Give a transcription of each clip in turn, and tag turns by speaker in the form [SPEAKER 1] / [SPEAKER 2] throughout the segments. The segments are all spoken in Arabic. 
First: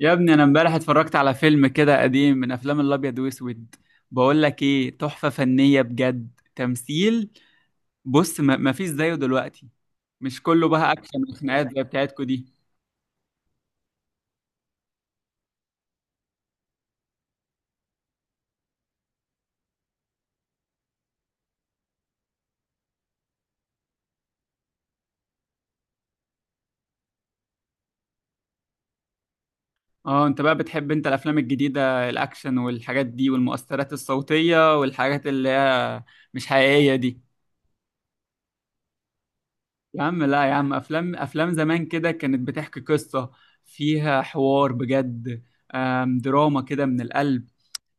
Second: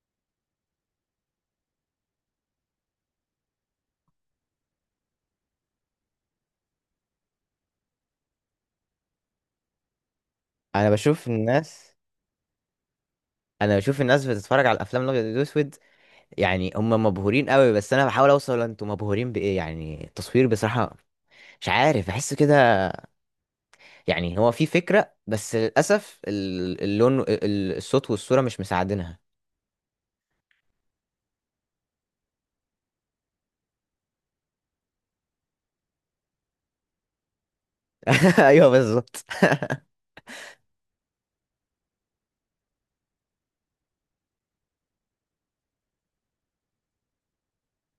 [SPEAKER 1] يا ابني انا امبارح اتفرجت على فيلم كده قديم من افلام الابيض واسود. بقول لك ايه؟ تحفة فنية بجد، تمثيل. بص، ما فيش زيه دلوقتي. مش كله
[SPEAKER 2] انا
[SPEAKER 1] بقى اكشن
[SPEAKER 2] بشوف
[SPEAKER 1] وخناقات زي
[SPEAKER 2] الناس
[SPEAKER 1] بتاعتكو دي.
[SPEAKER 2] انا بشوف الناس بتتفرج على الافلام الابيض والاسود. يعني هم مبهورين قوي، بس انا بحاول اوصل، انتوا مبهورين بايه؟ يعني التصوير بصراحه، مش عارف، بحس كده. يعني هو في فكره، بس للاسف اللون، الصوت والصوره مش مساعدينها.
[SPEAKER 1] اه، انت بقى بتحب انت الافلام الجديدة، الاكشن والحاجات دي والمؤثرات الصوتية والحاجات اللي هي مش حقيقية دي.
[SPEAKER 2] ايوه بالظبط.
[SPEAKER 1] يا عم لا، يا عم افلام زمان كده كانت بتحكي قصة، فيها حوار بجد. دراما كده من القلب.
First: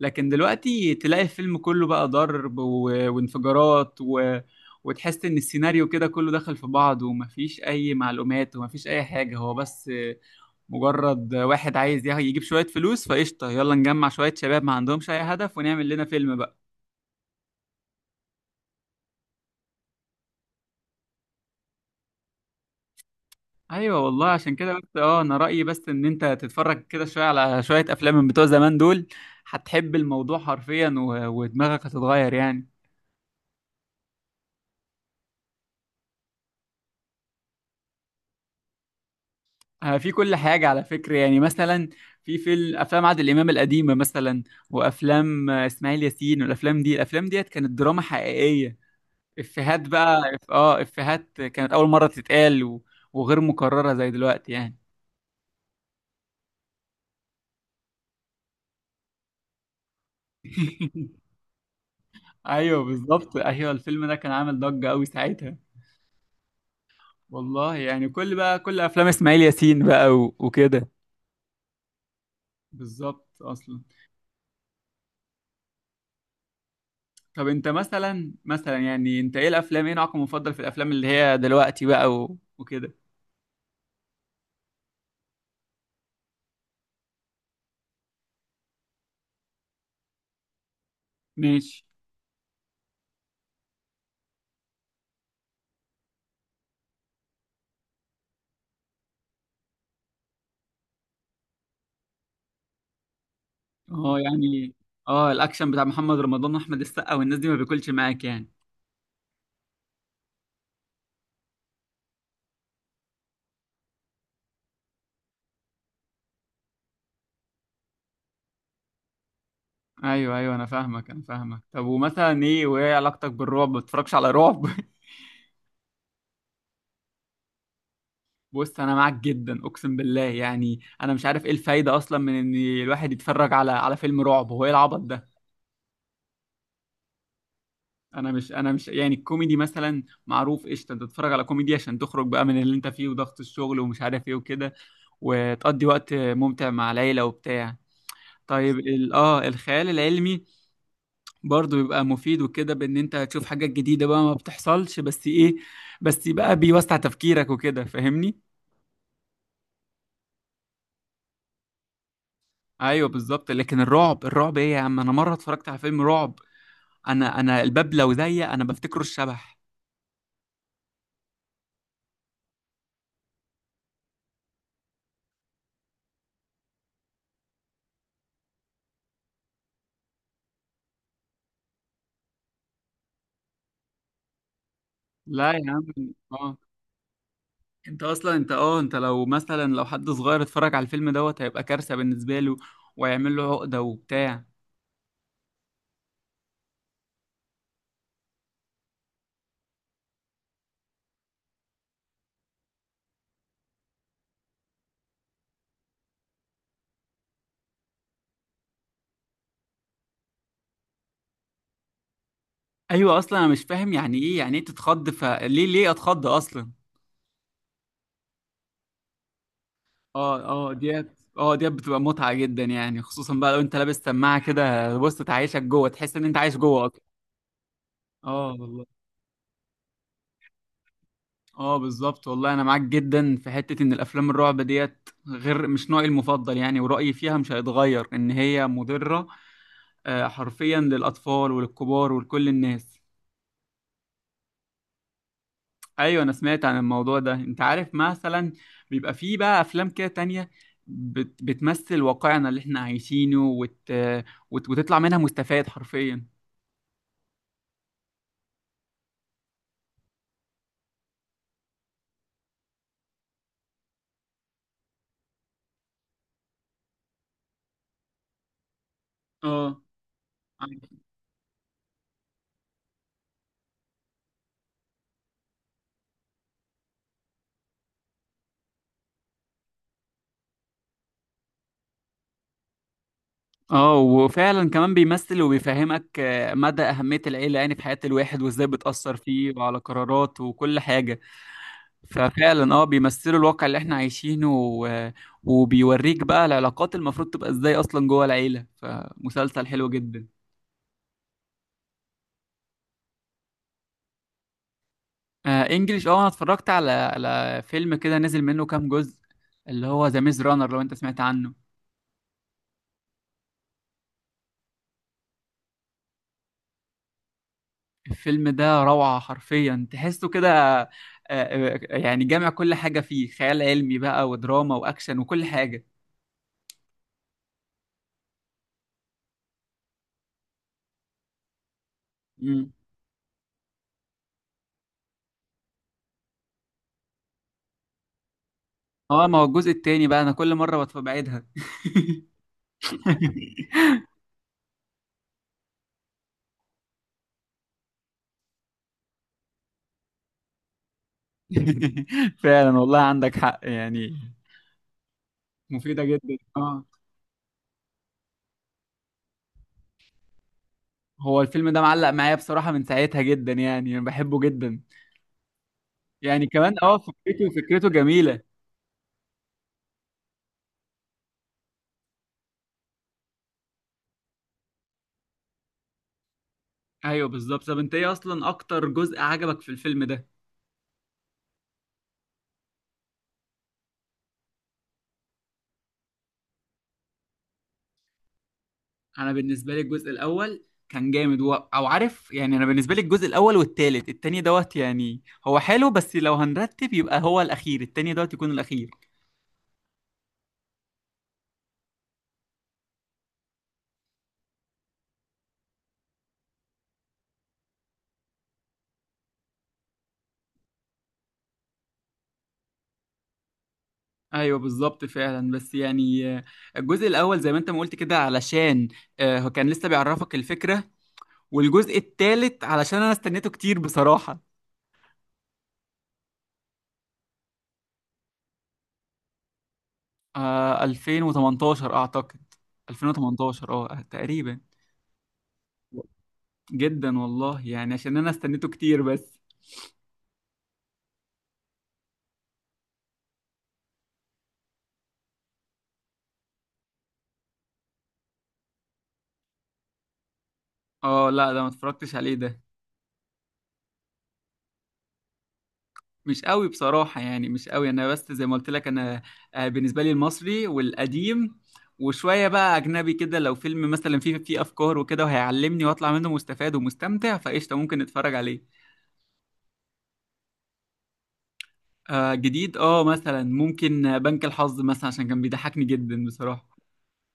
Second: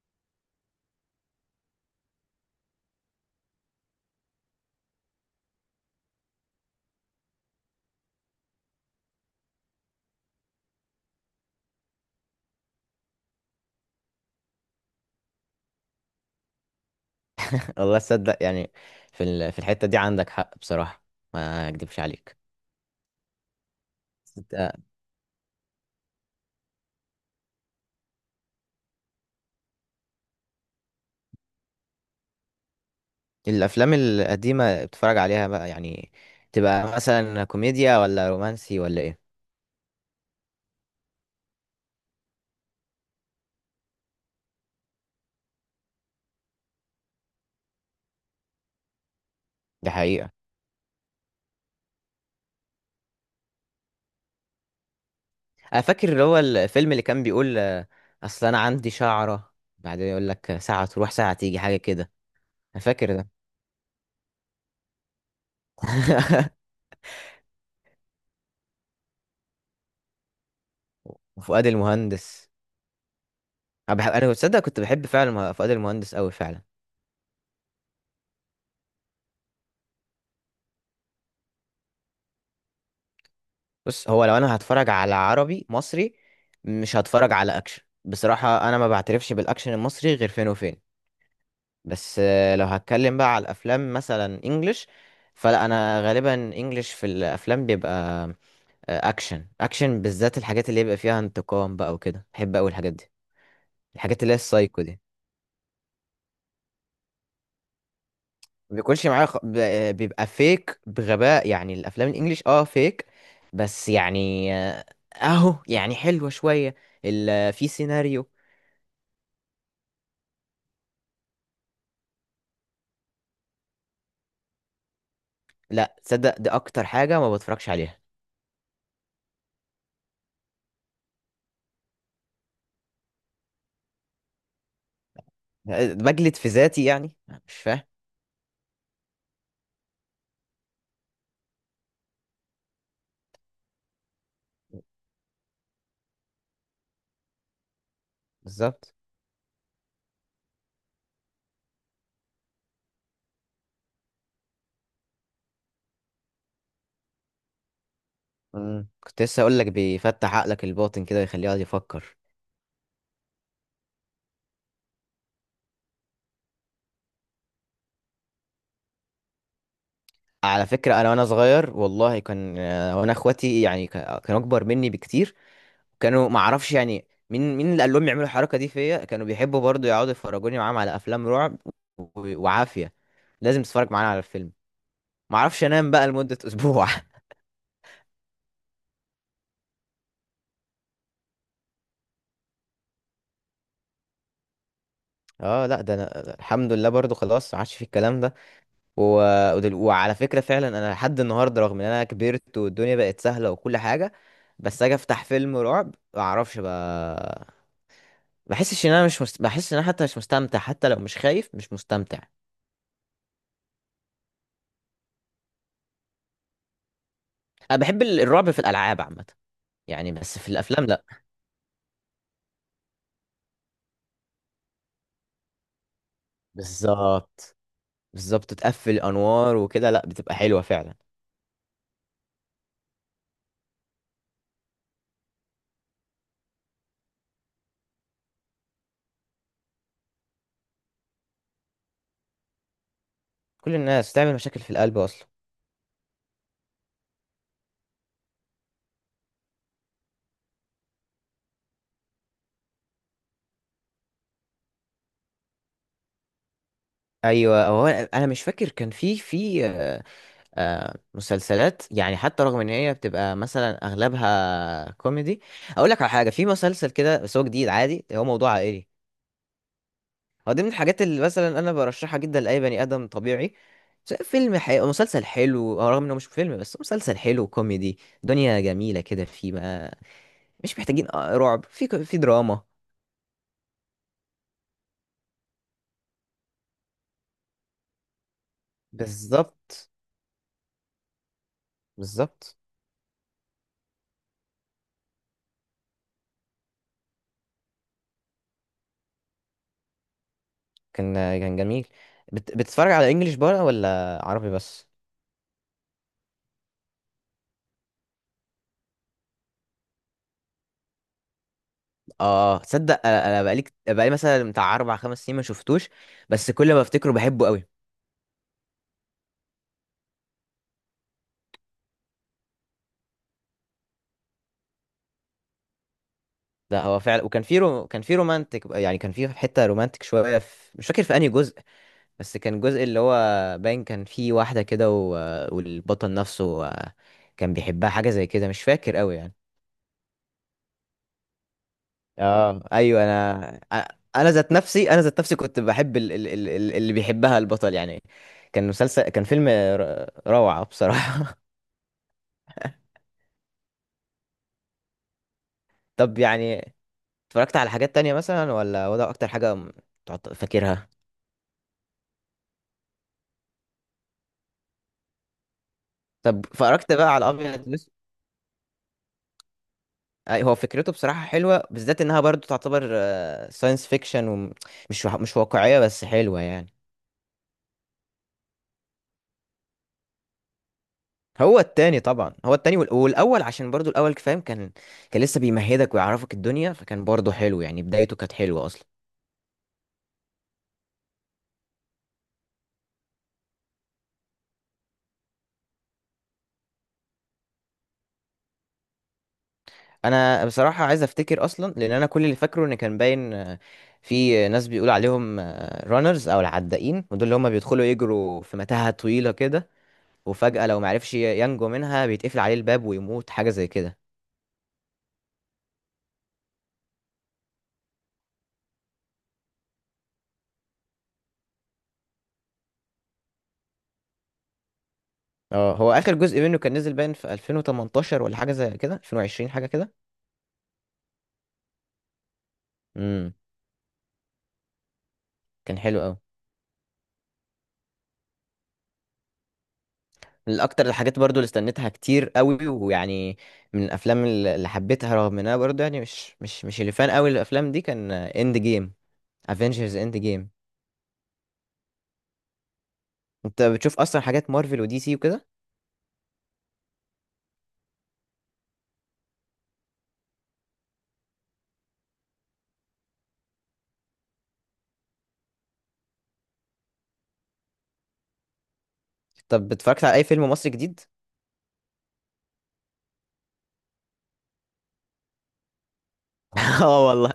[SPEAKER 1] لكن دلوقتي تلاقي الفيلم كله بقى ضرب و... وانفجارات، و... وتحس ان السيناريو كده كله دخل في بعض ومفيش اي معلومات ومفيش اي حاجة. هو بس مجرد واحد عايز يجيب شوية فلوس، فقشطة يلا نجمع شوية شباب ما عندهمش اي هدف ونعمل لنا فيلم بقى.
[SPEAKER 2] والله تصدق يعني، في الحته دي عندك حق بصراحه، ما اكدبش عليك.
[SPEAKER 1] ايوه والله، عشان كده
[SPEAKER 2] أنت
[SPEAKER 1] بس اه، انا رأيي بس ان انت تتفرج كده شوية على شوية افلام من بتوع زمان دول. هتحب الموضوع حرفيا، و... ودماغك هتتغير يعني.
[SPEAKER 2] الافلام القديمه بتتفرج عليها بقى؟ يعني تبقى مثلا كوميديا، ولا رومانسي، ولا ايه؟
[SPEAKER 1] في كل حاجة على فكرة، يعني مثلا في فيلم، أفلام عادل إمام القديمة مثلا، وأفلام إسماعيل ياسين، والأفلام دي الأفلام ديت كانت دراما حقيقية. إفيهات
[SPEAKER 2] دي
[SPEAKER 1] بقى،
[SPEAKER 2] حقيقه.
[SPEAKER 1] إفيهات كانت أول مرة تتقال، و- وغير مكررة زي دلوقتي يعني.
[SPEAKER 2] انا فاكر اللي هو الفيلم اللي كان بيقول، اصل انا عندي شعرة بعدين يقول لك ساعة تروح ساعة تيجي، حاجة كده. انا
[SPEAKER 1] أيوه
[SPEAKER 2] فاكر ده.
[SPEAKER 1] بالظبط، أيوه الفيلم ده كان عامل ضجة أوي ساعتها. والله يعني، كل بقى كل أفلام إسماعيل ياسين بقى و- وكده.
[SPEAKER 2] وفؤاد المهندس.
[SPEAKER 1] بالظبط أصلا.
[SPEAKER 2] انا بحب، انا تصدق كنت بحب فعلا فؤاد المهندس قوي فعلا.
[SPEAKER 1] طب أنت مثلا، أنت إيه الأفلام؟ إيه نوعك المفضل في الأفلام اللي هي دلوقتي بقى و- وكده؟
[SPEAKER 2] بص، هو لو انا هتفرج على عربي مصري، مش هتفرج على اكشن بصراحة. انا ما بعترفش بالاكشن المصري غير فين وفين.
[SPEAKER 1] ماشي.
[SPEAKER 2] بس لو هتكلم بقى على الافلام مثلا انجلش، فلا انا غالبا انجلش في الافلام بيبقى اكشن. اكشن بالذات الحاجات اللي يبقى فيها انتقام بقى وكده، بحب قوي الحاجات دي،
[SPEAKER 1] اه
[SPEAKER 2] الحاجات اللي هي
[SPEAKER 1] يعني.
[SPEAKER 2] السايكو دي.
[SPEAKER 1] اه الاكشن بتاع محمد رمضان واحمد السقا والناس دي ما بياكلش معاك يعني؟
[SPEAKER 2] ما بيكونش معايا بيبقى فيك بغباء، يعني الافلام الانجليش فيك. بس يعني، اهو يعني حلوة شوية، في سيناريو.
[SPEAKER 1] ايوه ايوه، انا فاهمك انا فاهمك. طب ومثلا ايه؟ وايه علاقتك بالرعب؟ ما بتتفرجش على رعب؟
[SPEAKER 2] لا تصدق، دي اكتر حاجة ما بتفرجش عليها.
[SPEAKER 1] بص انا معاك جدا، اقسم بالله يعني انا مش عارف ايه الفايده اصلا من ان الواحد يتفرج على على فيلم رعب. هو ايه العبط ده؟
[SPEAKER 2] بجلد في ذاتي يعني، مش فاهم.
[SPEAKER 1] انا مش يعني، الكوميدي مثلا معروف، قشطه، انت تتفرج على كوميدي عشان تخرج بقى من اللي انت فيه، وضغط الشغل ومش عارف ايه وكده، وتقضي وقت ممتع مع العيله وبتاع. طيب
[SPEAKER 2] بالظبط.
[SPEAKER 1] الخيال العلمي برضه بيبقى مفيد وكده، بان انت هتشوف حاجات جديدة بقى ما بتحصلش. بس ايه، بس بقى بيوسع تفكيرك وكده، فاهمني؟
[SPEAKER 2] كنت لسه اقول لك، بيفتح عقلك الباطن كده ويخليه يقعد يفكر.
[SPEAKER 1] ايوه بالظبط. لكن الرعب، الرعب ايه يا عم؟ انا مرة اتفرجت على فيلم رعب، انا الباب لو ضيق انا بفتكره الشبح.
[SPEAKER 2] على فكرة أنا وأنا صغير والله كان، وأنا إخواتي يعني كانوا أكبر مني بكتير. كانوا ما أعرفش يعني مين اللي قال لهم يعملوا الحركة دي فيا، كانوا بيحبوا برضو يقعدوا يفرجوني معاهم على أفلام رعب. وعافية، لازم تتفرج معانا على الفيلم. ما
[SPEAKER 1] لا
[SPEAKER 2] أعرفش
[SPEAKER 1] يا عم.
[SPEAKER 2] أنام بقى لمدة
[SPEAKER 1] اه
[SPEAKER 2] أسبوع.
[SPEAKER 1] انت اصلا، انت لو مثلا لو حد صغير اتفرج على الفيلم دوت هيبقى كارثة بالنسبة له، ويعمل له عقدة وبتاع.
[SPEAKER 2] أه لا، ده أنا الحمد لله برضو خلاص ما عادش في الكلام ده. و... وعلى فكرة فعلا أنا لحد النهاردة، رغم إن أنا كبرت والدنيا بقت سهلة وكل حاجة، بس أجي أفتح فيلم رعب ما أعرفش بقى. بحس ان انا حتى مش مستمتع، حتى لو مش خايف مش مستمتع.
[SPEAKER 1] ايوه، اصلا انا مش فاهم يعني ايه، يعني ايه تتخض؟ فليه، ليه اتخض اصلا؟
[SPEAKER 2] انا بحب الرعب في الالعاب عامه يعني، بس
[SPEAKER 1] اه.
[SPEAKER 2] في
[SPEAKER 1] اه
[SPEAKER 2] الافلام لا.
[SPEAKER 1] ديت، اه ديت بتبقى متعة جدا يعني، خصوصا بقى لو انت لابس سماعة كده، بص تعيشك جوه، تحس ان انت عايش جوه اصلا.
[SPEAKER 2] بالظبط.
[SPEAKER 1] اه
[SPEAKER 2] بالظبط،
[SPEAKER 1] والله.
[SPEAKER 2] تقفل انوار وكده، لا بتبقى حلوه فعلا.
[SPEAKER 1] اه بالظبط والله، انا معاك جدا في حتة ان الافلام الرعب ديت، غير مش نوعي المفضل يعني، ورأيي فيها مش هيتغير، ان هي مضرة حرفيا للاطفال وللكبار ولكل الناس.
[SPEAKER 2] كل الناس تعمل مشاكل في القلب اصلا.
[SPEAKER 1] ايوه، انا سمعت عن الموضوع ده. انت عارف مثلا بيبقى فيه بقى افلام كده تانية، بتمثل واقعنا اللي احنا عايشينه، وت... وت... وتطلع منها مستفاد حرفيا.
[SPEAKER 2] ايوه، هو أنا مش فاكر كان في مسلسلات يعني، حتى رغم ان هي بتبقى مثلا اغلبها كوميدي. اقول لك على حاجه، في مسلسل كده بس هو جديد، عادي، هو موضوع عائلي.
[SPEAKER 1] اه.
[SPEAKER 2] هو دي من الحاجات اللي مثلا انا برشحها جدا لاي بني ادم طبيعي، سواء فيلم أو مسلسل حلو. رغم انه مش فيلم بس مسلسل حلو كوميدي، دنيا جميله كده فيه بقى. مش محتاجين رعب في في دراما.
[SPEAKER 1] اه، وفعلا كمان بيمثل وبيفهمك مدى أهمية العيلة يعني في حياة الواحد، وازاي بتأثر فيه وعلى
[SPEAKER 2] بالظبط.
[SPEAKER 1] قراراته وكل حاجة.
[SPEAKER 2] بالظبط.
[SPEAKER 1] ففعلا اه بيمثلوا الواقع اللي احنا عايشينه، و... وبيوريك بقى العلاقات المفروض تبقى ازاي اصلا جوه العيلة. فمسلسل حلو جدا.
[SPEAKER 2] كان كان جميل. بتتفرج على انجليش بقى ولا عربي بس؟
[SPEAKER 1] آه انجليش. اه انا اتفرجت على على فيلم كده نزل منه كام جزء، اللي هو ذا ميز رانر، لو انت سمعت عنه.
[SPEAKER 2] اه تصدق، انا بقالي بقالي مثلا بتاع اربع خمس سنين ما شفتوش، بس كل ما افتكره بحبه قوي.
[SPEAKER 1] الفيلم ده روعة حرفيا، تحسه كده يعني جامع كل حاجة فيه، خيال علمي بقى ودراما واكشن وكل حاجة.
[SPEAKER 2] ده هو فعلا، وكان كان في رومانتك، يعني كان في حته رومانتك شويه، مش فاكر في انهي جزء، بس كان
[SPEAKER 1] مم.
[SPEAKER 2] جزء اللي هو باين كان فيه واحدة كده، والبطل نفسه كان بيحبها، حاجة زي كده، مش فاكر قوي
[SPEAKER 1] اه،
[SPEAKER 2] يعني.
[SPEAKER 1] ما هو الجزء التاني بقى انا كل مرة بعيدها.
[SPEAKER 2] اه ايوه انا. انا ذات نفسي كنت بحب اللي بيحبها البطل، يعني كان فيلم روعة بصراحة.
[SPEAKER 1] فعلا والله، عندك حق يعني. مفيدة
[SPEAKER 2] طب
[SPEAKER 1] جدا
[SPEAKER 2] يعني،
[SPEAKER 1] اه.
[SPEAKER 2] اتفرجت على حاجات تانية مثلا، ولا هو ده اكتر حاجة فاكرها؟
[SPEAKER 1] هو الفيلم ده معلق معايا بصراحة من ساعتها جدا يعني، انا بحبه جدا.
[SPEAKER 2] طب
[SPEAKER 1] يعني كمان
[SPEAKER 2] اتفرجت
[SPEAKER 1] اه،
[SPEAKER 2] بقى على
[SPEAKER 1] فكرته
[SPEAKER 2] ابيض
[SPEAKER 1] فكرته
[SPEAKER 2] واسود؟
[SPEAKER 1] جميلة.
[SPEAKER 2] أي، هو فكرته بصراحة حلوة، بالذات انها برضو تعتبر ساينس فيكشن ومش مش واقعية، بس حلوة يعني.
[SPEAKER 1] ايوه بالظبط. طب انت ايه اصلا اكتر جزء عجبك في الفيلم ده؟
[SPEAKER 2] هو التاني طبعا، هو التاني، والاول عشان برضو الاول، فاهم، كان لسه بيمهدك ويعرفك الدنيا، فكان برضو حلو يعني، بدايته كانت حلوه اصلا.
[SPEAKER 1] انا بالنسبه لي الجزء الاول كان جامد، و... او عارف يعني انا بالنسبه لي الجزء الاول والتالت، التاني دوت يعني هو حلو، بس لو هنرتب يبقى هو الاخير، التاني دوت يكون الاخير.
[SPEAKER 2] انا بصراحه عايز افتكر اصلا، لان انا كل اللي فاكره ان كان باين، في ناس بيقول عليهم رانرز او العدائين، ودول اللي هم بيدخلوا يجروا في متاهه طويله كده، وفجاه لو معرفش ينجو منها بيتقفل عليه الباب ويموت، حاجه زي كده.
[SPEAKER 1] ايوه بالظبط فعلا، بس يعني الجزء الاول زي ما انت ما قلت كده، علشان هو كان لسه بيعرفك الفكره، والجزء التالت علشان انا استنيته كتير بصراحه.
[SPEAKER 2] اه، هو اخر جزء منه كان نزل باين في 2018 ولا حاجه زي كده، 2020 حاجه كده.
[SPEAKER 1] آه 2018 اعتقد.
[SPEAKER 2] امم.
[SPEAKER 1] 2018 اه تقريبا.
[SPEAKER 2] كان حلو.
[SPEAKER 1] جدا والله يعني، عشان انا استنيته كتير بس.
[SPEAKER 2] من اكتر الحاجات برضو اللي استنيتها كتير قوي، ويعني من الافلام اللي حبيتها، رغم انها برضو يعني مش اللي فان قوي الافلام دي، كان اند جيم. افنجرز اند جيم.
[SPEAKER 1] اه لا، ده ما اتفرجتش عليه ده.
[SPEAKER 2] انت بتشوف اصلا حاجات مارفل ودي سي وكده؟
[SPEAKER 1] مش قوي بصراحة يعني، مش قوي. انا بس زي ما قلت لك، انا بالنسبة لي المصري والقديم، وشوية بقى اجنبي كده. لو فيلم مثلا فيه افكار وكده، وهيعلمني واطلع منه مستفاد ومستمتع، فقشطة ممكن اتفرج عليه.
[SPEAKER 2] طب اتفرجت على اي فيلم مصري جديد؟
[SPEAKER 1] آه جديد، اه مثلا ممكن بنك الحظ مثلا، عشان كان بيضحكني جدا بصراحة.
[SPEAKER 2] اه والله.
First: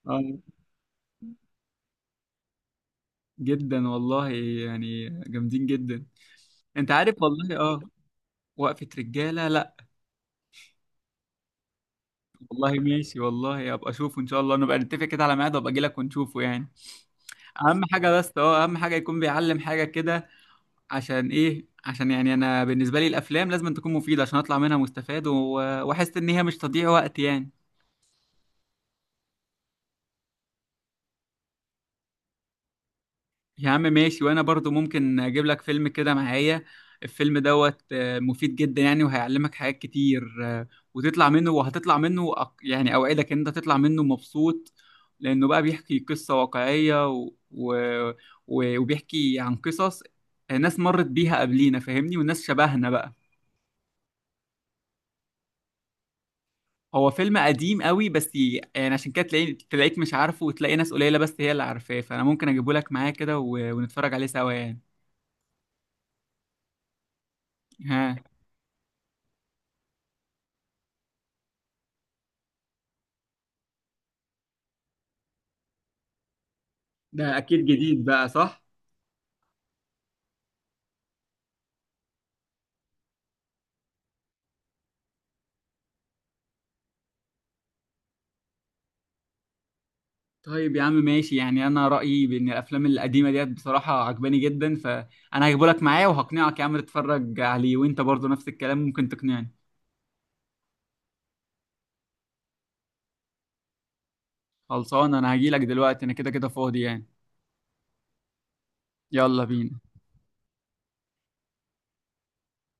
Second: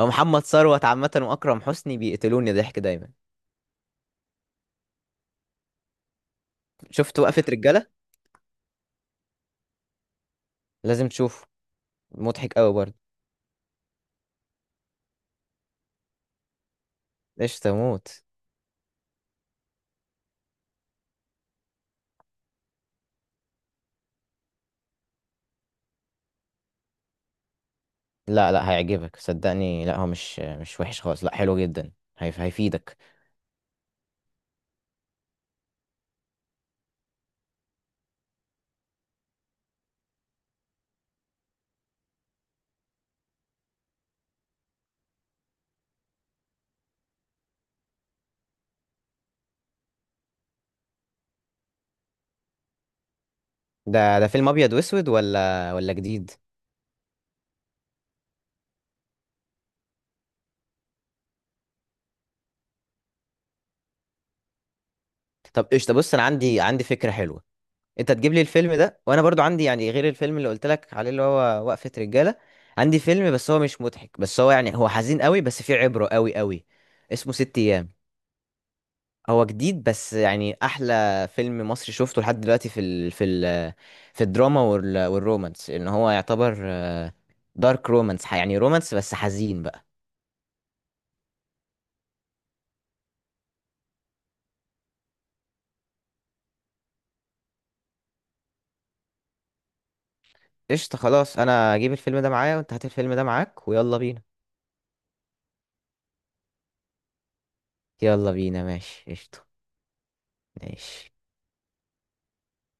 [SPEAKER 2] هو محمد
[SPEAKER 1] اه
[SPEAKER 2] ثروت عامه واكرم حسني بيقتلوني ضحك دايما.
[SPEAKER 1] جدا والله. يعني جامدين جدا. انت عارف
[SPEAKER 2] شفت وقفة
[SPEAKER 1] والله، اه.
[SPEAKER 2] رجالة؟
[SPEAKER 1] وقفة رجالة؟ لا.
[SPEAKER 2] لازم تشوفه، مضحك
[SPEAKER 1] والله
[SPEAKER 2] قوي برضو.
[SPEAKER 1] ماشي، والله ابقى اشوفه ان شاء الله. نبقى نتفق كده على ميعاد وابقى اجي لك ونشوفه يعني.
[SPEAKER 2] ايش
[SPEAKER 1] اهم
[SPEAKER 2] تموت.
[SPEAKER 1] حاجه بس اه، اهم حاجه يكون بيعلم حاجه كده. عشان ايه؟ عشان يعني انا بالنسبه لي الافلام لازم تكون مفيده، عشان اطلع منها مستفاد، و- واحس ان هي مش تضييع وقت يعني.
[SPEAKER 2] لا لا، هيعجبك صدقني، لا هو مش وحش خالص، لا حلو جدا، هيفيدك.
[SPEAKER 1] يا عم ماشي. وانا برضو ممكن اجيب لك فيلم كده معايا، الفيلم دوت مفيد جدا يعني، وهيعلمك حاجات كتير، وتطلع منه، وهتطلع منه يعني اوعدك ان انت تطلع منه مبسوط، لانه بقى بيحكي قصة واقعية، و... و... و- وبيحكي عن قصص ناس مرت بيها قبلينا، فاهمني؟ والناس شبهنا بقى.
[SPEAKER 2] ده فيلم ابيض واسود ولا جديد؟
[SPEAKER 1] هو فيلم قديم قوي، بس يعني عشان كده تلاقي، تلاقيك مش عارفه، وتلاقي ناس قليلة بس هي اللي عارفاه. فانا ممكن اجيبه لك معايا كده، و... ونتفرج عليه سوا يعني.
[SPEAKER 2] طب قشطه، بص انا عندي فكره حلوه. انت
[SPEAKER 1] ها.
[SPEAKER 2] تجيب لي الفيلم ده، وانا برضو عندي يعني غير الفيلم اللي قلت لك عليه اللي هو وقفه رجاله، عندي فيلم بس هو مش مضحك، بس هو يعني هو حزين قوي، بس فيه عبره قوي قوي. اسمه
[SPEAKER 1] ده
[SPEAKER 2] ست
[SPEAKER 1] اكيد
[SPEAKER 2] ايام.
[SPEAKER 1] جديد بقى، صح؟
[SPEAKER 2] هو جديد، بس يعني احلى فيلم مصري شفته لحد دلوقتي في الدراما والرومانس، ان هو يعتبر دارك رومانس، يعني رومانس بس حزين بقى.
[SPEAKER 1] طيب يا عم ماشي. يعني انا رايي بان الافلام القديمه ديت بصراحه عجباني جدا، فانا هجيبه لك معايا وهقنعك يا عم تتفرج عليه، وانت برضو نفس الكلام ممكن تقنعني.
[SPEAKER 2] قشطه خلاص، انا هجيب الفيلم ده معايا، وانت هات الفيلم ده معاك، ويلا بينا.
[SPEAKER 1] خلصان. انا هجيلك دلوقتي، انا كده كده فاضي يعني.
[SPEAKER 2] يلا بينا، ماشي
[SPEAKER 1] يلا
[SPEAKER 2] قشطة.
[SPEAKER 1] بينا.
[SPEAKER 2] ماشي.